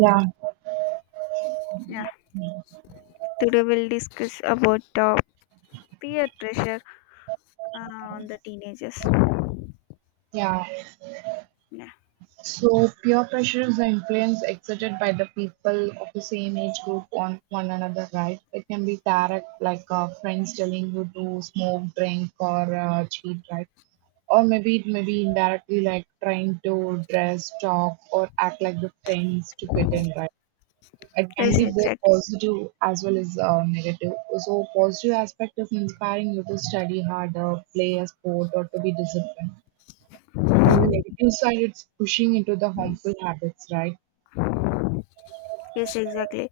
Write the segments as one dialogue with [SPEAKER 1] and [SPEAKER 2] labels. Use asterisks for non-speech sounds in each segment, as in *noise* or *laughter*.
[SPEAKER 1] Yeah,
[SPEAKER 2] Yeah, today we'll discuss about peer pressure uh, on the teenagers.
[SPEAKER 1] yeah.
[SPEAKER 2] Yeah,
[SPEAKER 1] So peer pressure is the influence exerted by the people of the same age group on one another, right? It can be direct, like friends telling you to smoke, drink, or cheat, right? Or maybe it may be indirectly, like trying to dress, talk, or act like the friends to fit in, right? It can
[SPEAKER 2] yes,
[SPEAKER 1] be both
[SPEAKER 2] exactly.
[SPEAKER 1] positive as well as negative. So positive aspect is inspiring you to study harder, play a sport, or to be disciplined on the negative side, it's pushing into the harmful habits, right?
[SPEAKER 2] Yes, exactly.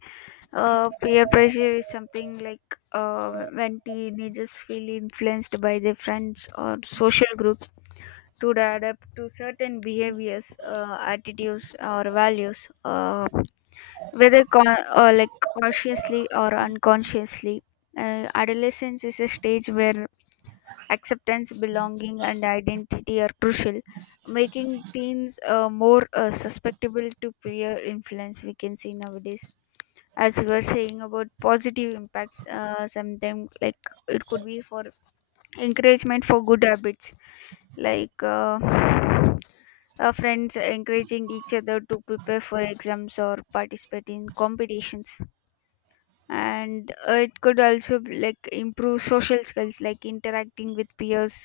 [SPEAKER 2] Peer pressure is something like when teenagers feel influenced by their friends or social groups to adapt to certain behaviors, attitudes, or values, whether con- or like consciously or unconsciously. Adolescence is a stage where acceptance, belonging, and identity are crucial, making teens more susceptible to peer influence. We can see nowadays, as we were saying about positive impacts, sometimes like it could be for encouragement for good habits, like friends encouraging each other to prepare for exams or participate in competitions, and it could also be like improve social skills like interacting with peers,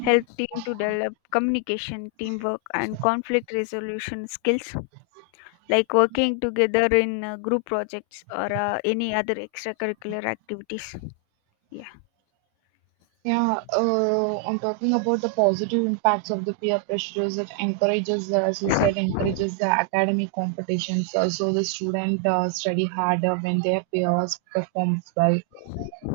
[SPEAKER 2] help team to develop communication teamwork and conflict resolution skills, like working together in group projects or any other extracurricular activities, yeah,
[SPEAKER 1] Yeah, I'm talking about the positive impacts of the peer pressures that encourages, as you said, encourages the academic competitions. Also, the student study harder when their peers performs well.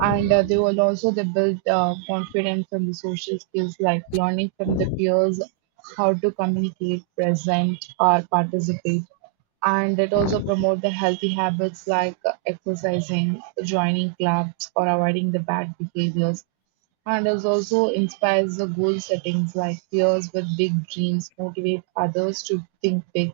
[SPEAKER 1] And they will also they build confidence from the social skills like learning from the peers how to communicate present or participate, and it also promote the healthy habits like exercising joining clubs or avoiding the bad behaviors, and it also inspires the goal settings like peers with big dreams motivate others to think big.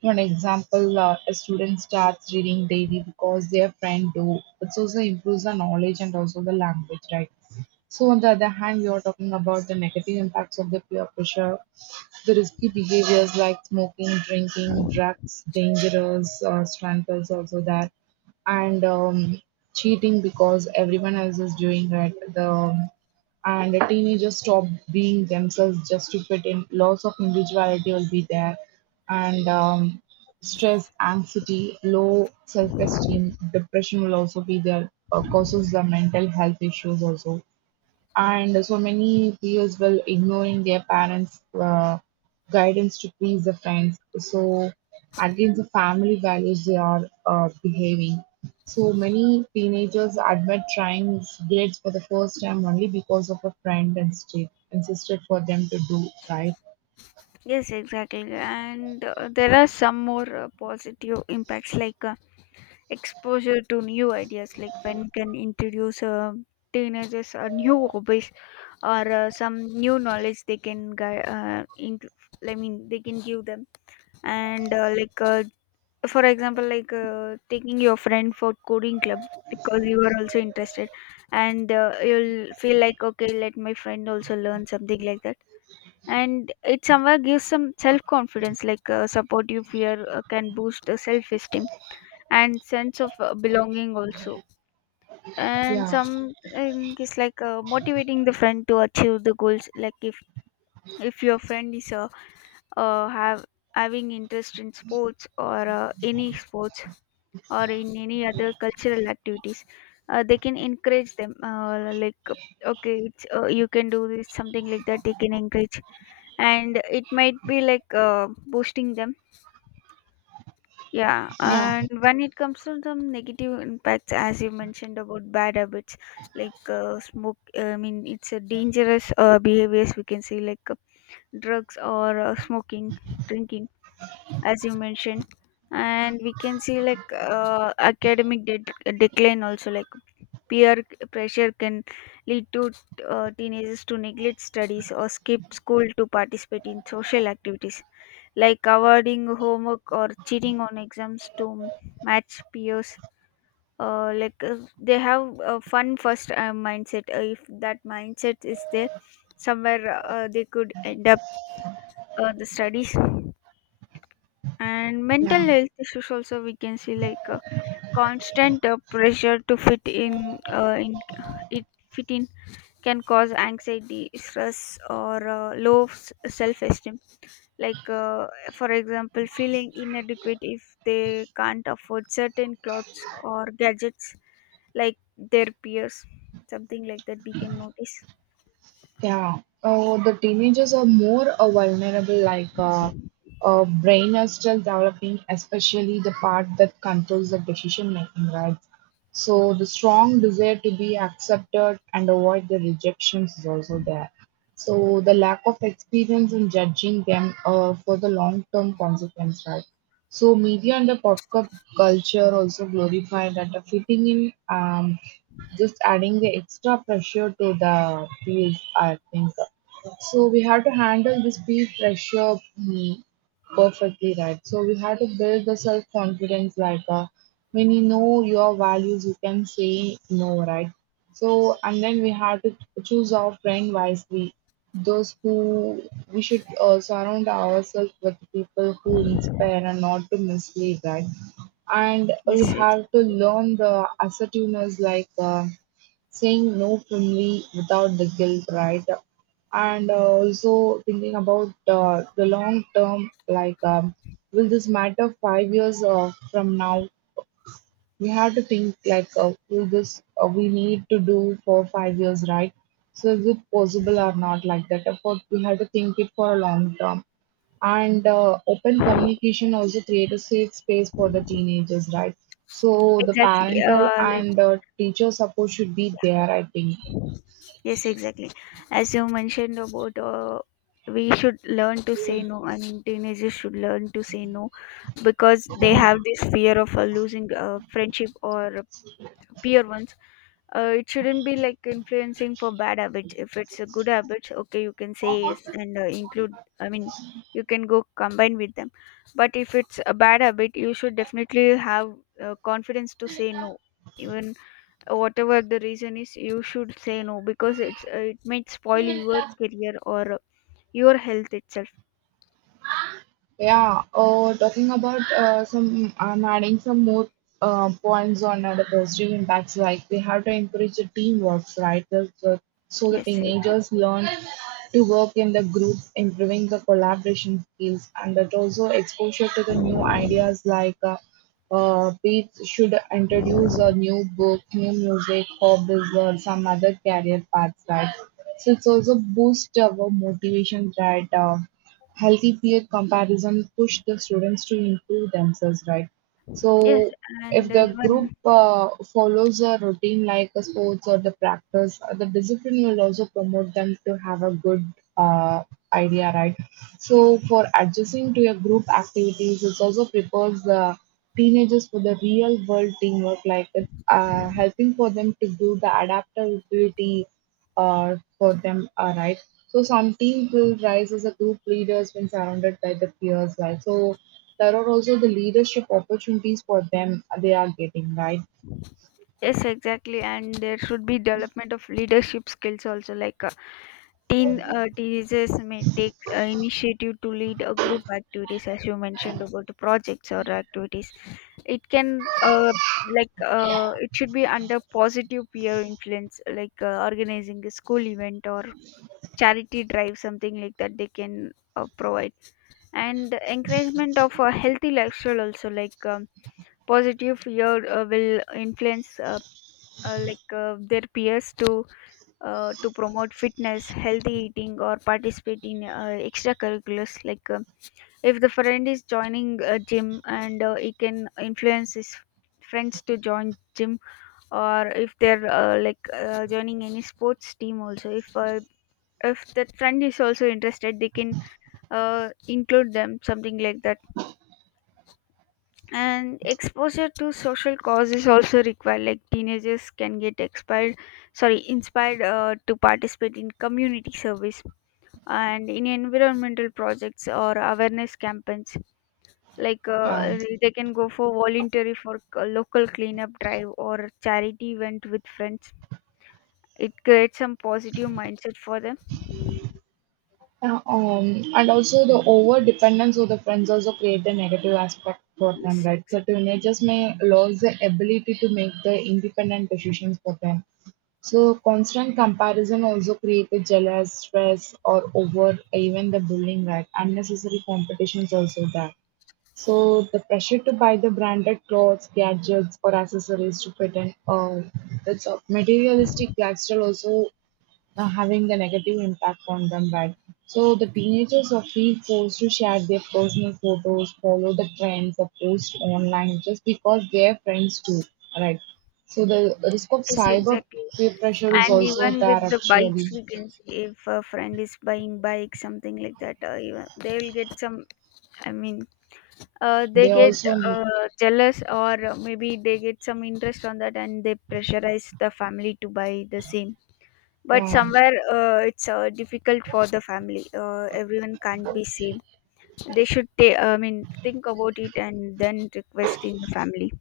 [SPEAKER 1] For an example, a student starts reading daily because their friend do. It also improves the knowledge and also the language, right? So on the other hand, we are talking about the negative impacts of the peer pressure, the risky behaviors like smoking, drinking, drugs, dangerous strangles also that, and cheating because everyone else is doing it. The and the teenagers stop being themselves just to fit in. Loss of individuality will be there and stress, anxiety, low self-esteem, depression will also be there, causes the mental health issues also. And so many peers will ignoring their parents' guidance to please the friends. So against the family values they are behaving. So many teenagers admit trying grades for the first time only because of a friend and state insisted for them to do right.
[SPEAKER 2] yes, exactly. And there are some more positive impacts like exposure to new ideas like when can introduce teenagers a new *laughs* hobbies or some new knowledge they can gui- into, I mean they can give them, and for example like taking your friend for coding club because you are also interested, and you'll feel like okay, let my friend also learn something like that, and it somewhere gives some self confidence, like supportive fear can boost self esteem and sense of belonging also. And
[SPEAKER 1] Yeah,
[SPEAKER 2] something is like motivating the friend to achieve the goals, like if your friend is have having interest in sports or any sports or in any other cultural activities, they can encourage them, like okay you can do this, something like that, they can encourage, and it might be like boosting them. Yeah,
[SPEAKER 1] yeah,
[SPEAKER 2] and when it comes to the negative impacts, as you mentioned about bad habits, like smoke, I mean, it's a dangerous behaviors we can say, like drugs or smoking, drinking, as you mentioned. And we can see like academic decline also, like peer pressure can lead to teenagers to neglect studies or skip school to participate in social activities, like avoiding homework or cheating on exams to match peers. They have a fun first mindset. If that mindset is there, somewhere they could end up the studies. And mental
[SPEAKER 1] yeah.
[SPEAKER 2] health issues also we can see, like constant pressure to fit in it fit in can cause anxiety, stress, or low self esteem, like for example feeling inadequate if they can't afford certain clothes or gadgets like their peers, something like that we can notice.
[SPEAKER 1] Yeah, the teenagers are more vulnerable, like brain is still developing, especially the part that controls the decision making, right? So the strong desire to be accepted and avoid the rejections is also there. So the lack of experience in judging them for the long term consequence, right? So media and the culture also glorify that the fitting in. Just adding the extra pressure to the field, I think. So we have to handle this peer pressure perfectly, right? So we have to build the self confidence, like when you know your values, you can say no, right? So and then we have to choose our friend wisely. Those who we should surround ourselves with people who inspire and not to mislead, right? And
[SPEAKER 2] Yes,
[SPEAKER 1] we
[SPEAKER 2] exactly,
[SPEAKER 1] have to learn the assertiveness like saying no firmly without the guilt, right? And also thinking about the long term, like will this matter 5 years from now? We have to think, like will this we need to do for 5 years, right? So is it possible or not like that. Of course we have to think it for a long term. And open communication also create a safe space for the teenagers, right? So the
[SPEAKER 2] exactly,
[SPEAKER 1] parental
[SPEAKER 2] like,
[SPEAKER 1] and teacher support should be
[SPEAKER 2] yeah,
[SPEAKER 1] there, I think.
[SPEAKER 2] yes, exactly. As you mentioned about we should learn to say no, I mean teenagers should learn to say no, because they have this fear of losing friendship or peer ones. It shouldn't be like influencing for bad habits. If it's a good habit, okay, you can say yes and include, I mean you can go combine with them, but if it's a bad habit, you should definitely have confidence to say no, even whatever the reason is, you should say no because it might spoil your career or your health itself.
[SPEAKER 1] Yeah, talking about some, I'm adding some more points on the positive impacts. Like we have to encourage the teamwork, right? So the
[SPEAKER 2] Yes, exactly.
[SPEAKER 1] teenagers learn to work in the group, improving the collaboration skills, and that also exposure to the new ideas. Like we should introduce a new book, new music, hobbies, or some other career paths, right? So it's also boost our motivation, right? Healthy peer comparison push the students to improve themselves, right?
[SPEAKER 2] Yes,
[SPEAKER 1] So
[SPEAKER 2] and
[SPEAKER 1] if the group
[SPEAKER 2] even,
[SPEAKER 1] follows a routine like a sports or the practice, the discipline will also promote them to have a good uh, idea, right? So for adjusting to your group activities, it also prepares the teenagers for the real world teamwork, like it's helping for them to do the adaptability or for them are right. So some team will rise as a group leaders when surrounded by the peers, right? So there are also the leadership opportunities for them they are getting, right?
[SPEAKER 2] yes, exactly, and there should be development of leadership skills also, like teenagers may take initiative to lead a group activities, as you mentioned about the projects or activities. It can it should be under positive peer influence, like organizing a school event or charity drive, something like that, they can provide, and encouragement of a healthy lifestyle also, like positive peer will influence their peers to promote fitness, healthy eating, or participate in extracurriculars. Like if the friend is joining a gym, and he can influence his friends to join gym, or if they're joining any sports team also. If that friend is also interested, they can include them, something like that. And exposure to social causes also required. Like teenagers can get expired, sorry, inspired to participate in community service and in environmental projects or awareness campaigns, like
[SPEAKER 1] Yeah.
[SPEAKER 2] they can go for voluntary for local cleanup drive or charity event with friends, it creates some positive mindset for them.
[SPEAKER 1] Uh, Um, and also the over dependence of the friends also create the negative aspect for
[SPEAKER 2] yes
[SPEAKER 1] them, right? So
[SPEAKER 2] exa-
[SPEAKER 1] teenagers may lose the ability to make the independent decisions for them. So constant comparison also create the jealous, stress, or over even the bullying, right? Unnecessary competitions also there. So the pressure to buy the branded clothes, gadgets, or accessories to fit in, that's a materialistic lifestyle also having the negative impact on them, right? So the teenagers are feel forced to share their personal photos, follow the trends, or post online just because their friends do, right? So the risk of
[SPEAKER 2] yes,
[SPEAKER 1] cyber
[SPEAKER 2] exactly,
[SPEAKER 1] peer pressure is
[SPEAKER 2] and
[SPEAKER 1] also
[SPEAKER 2] even with
[SPEAKER 1] there
[SPEAKER 2] the bikes
[SPEAKER 1] actually.
[SPEAKER 2] we can see, if a friend is buying bike, something like that, even they will get some, I mean they
[SPEAKER 1] They
[SPEAKER 2] get
[SPEAKER 1] also need,
[SPEAKER 2] jealous, or maybe they get some interest on that, and they pressurize the family to buy the same, but
[SPEAKER 1] yeah.
[SPEAKER 2] somewhere it's difficult for the family, everyone can't be same, they should I mean think about it and then request in the family.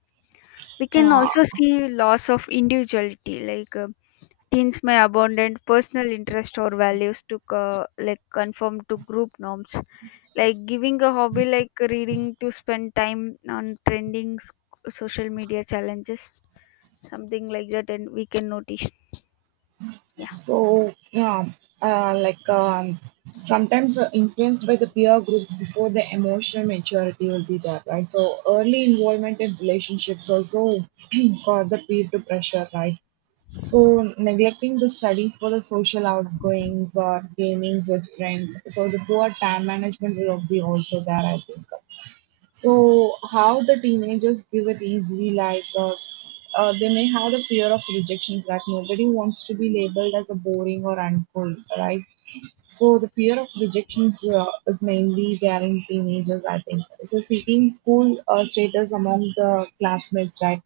[SPEAKER 2] We can
[SPEAKER 1] Yeah,
[SPEAKER 2] also see loss of individuality, like teens may abandon personal interest or values to conform to group norms, like giving a hobby like reading to spend time on trending social media challenges, something like that and we can notice. Yeah,
[SPEAKER 1] so yeah, like sometimes influenced by the peer groups before the emotional maturity will be there, right? So early involvement in relationships also *clears throat* cause the peer to pressure, right? So neglecting the studies for the social outgoings or gamings with friends, so the poor time management will be also there, I think. So how the teenagers give it easily, like they may have the fear of rejections, like nobody wants to be labeled as a boring or uncool, right? So the fear of rejections is mainly there in teenagers, I think. So seeking school status among the classmates, right?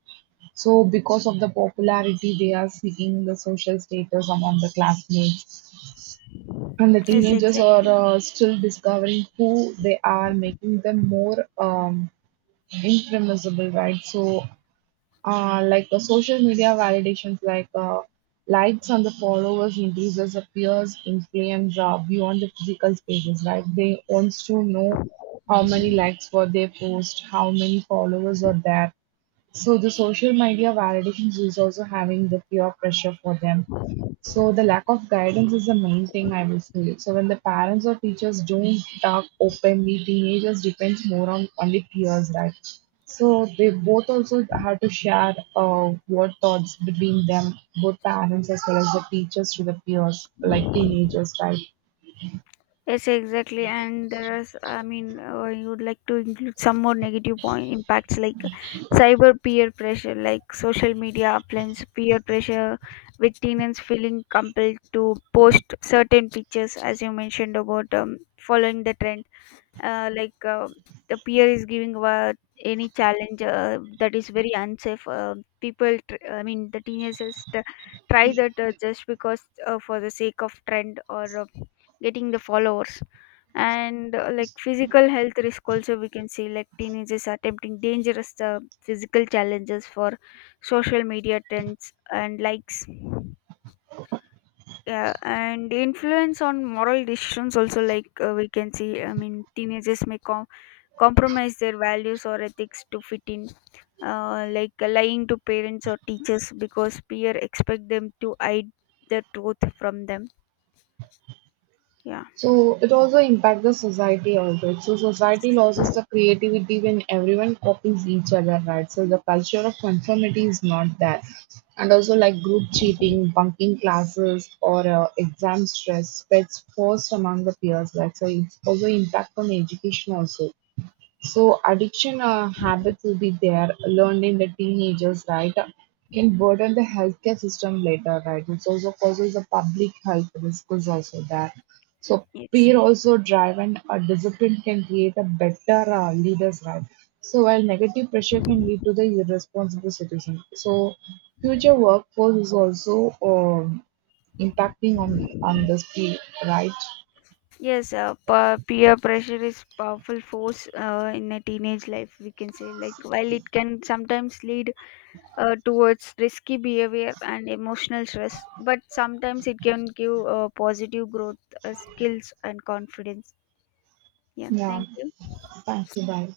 [SPEAKER 1] So because of the popularity, they are seeking the social status among the classmates. And the
[SPEAKER 2] yes,
[SPEAKER 1] teenagers are
[SPEAKER 2] exactly.
[SPEAKER 1] still discovering who they are, making them more impermissible, right? So, like the social media validations, like likes and the followers increases appears influence beyond the physical spaces, right? They wants to know how many likes were they post, how many followers are there, so the social media validations is also having the peer pressure for them. So the lack of guidance is the main thing I will say. So when the parents or teachers don't talk openly, teenagers depends more on only peers, right? So they both also have to share what thoughts between them, both parents as well as the teachers to the peers, like teenagers, right?
[SPEAKER 2] Yes, exactly. And there is, I mean, you would like to include some more negative point impacts, like cyber peer pressure, like social media uplands, peer pressure with teens feeling compelled to post certain pictures, as you mentioned about following the trend, uh, like uh, the peer is giving any challenge that is very unsafe, people I mean the teenagers try that just because for the sake of trend or getting the followers. And like physical health risk also we can see, like teenagers attempting dangerous physical challenges for social media trends and likes. Yeah, and influence on moral decisions also, like we can see, I mean teenagers may compromise their values or ethics to fit in, like lying to parents or teachers because peer expect them to hide the truth from them. Yeah.
[SPEAKER 1] So it also impacts the society also. So society loses the creativity when everyone copies each other, right? So the culture of conformity is not there. And also like group cheating, bunking classes or exam stress spreads forced among the peers, right? So it's also impact on education also. So addiction habits will be there learned in the teenagers, right? Can burden the healthcare system later, right? It also causes a public health risk is also there. So
[SPEAKER 2] Yes.
[SPEAKER 1] peer also driven a discipline can create a better leaders, right? So while negative pressure can lead to the irresponsible situation. So future workforce is also impacting on this field, right?
[SPEAKER 2] Yes. Peer pressure is powerful force in a teenage life. We can say like while it can sometimes lead towards risky behavior and emotional stress, but sometimes it can give positive growth, skills, and confidence. Yeah.
[SPEAKER 1] Yeah.
[SPEAKER 2] Thank you.
[SPEAKER 1] Thank you. Bye.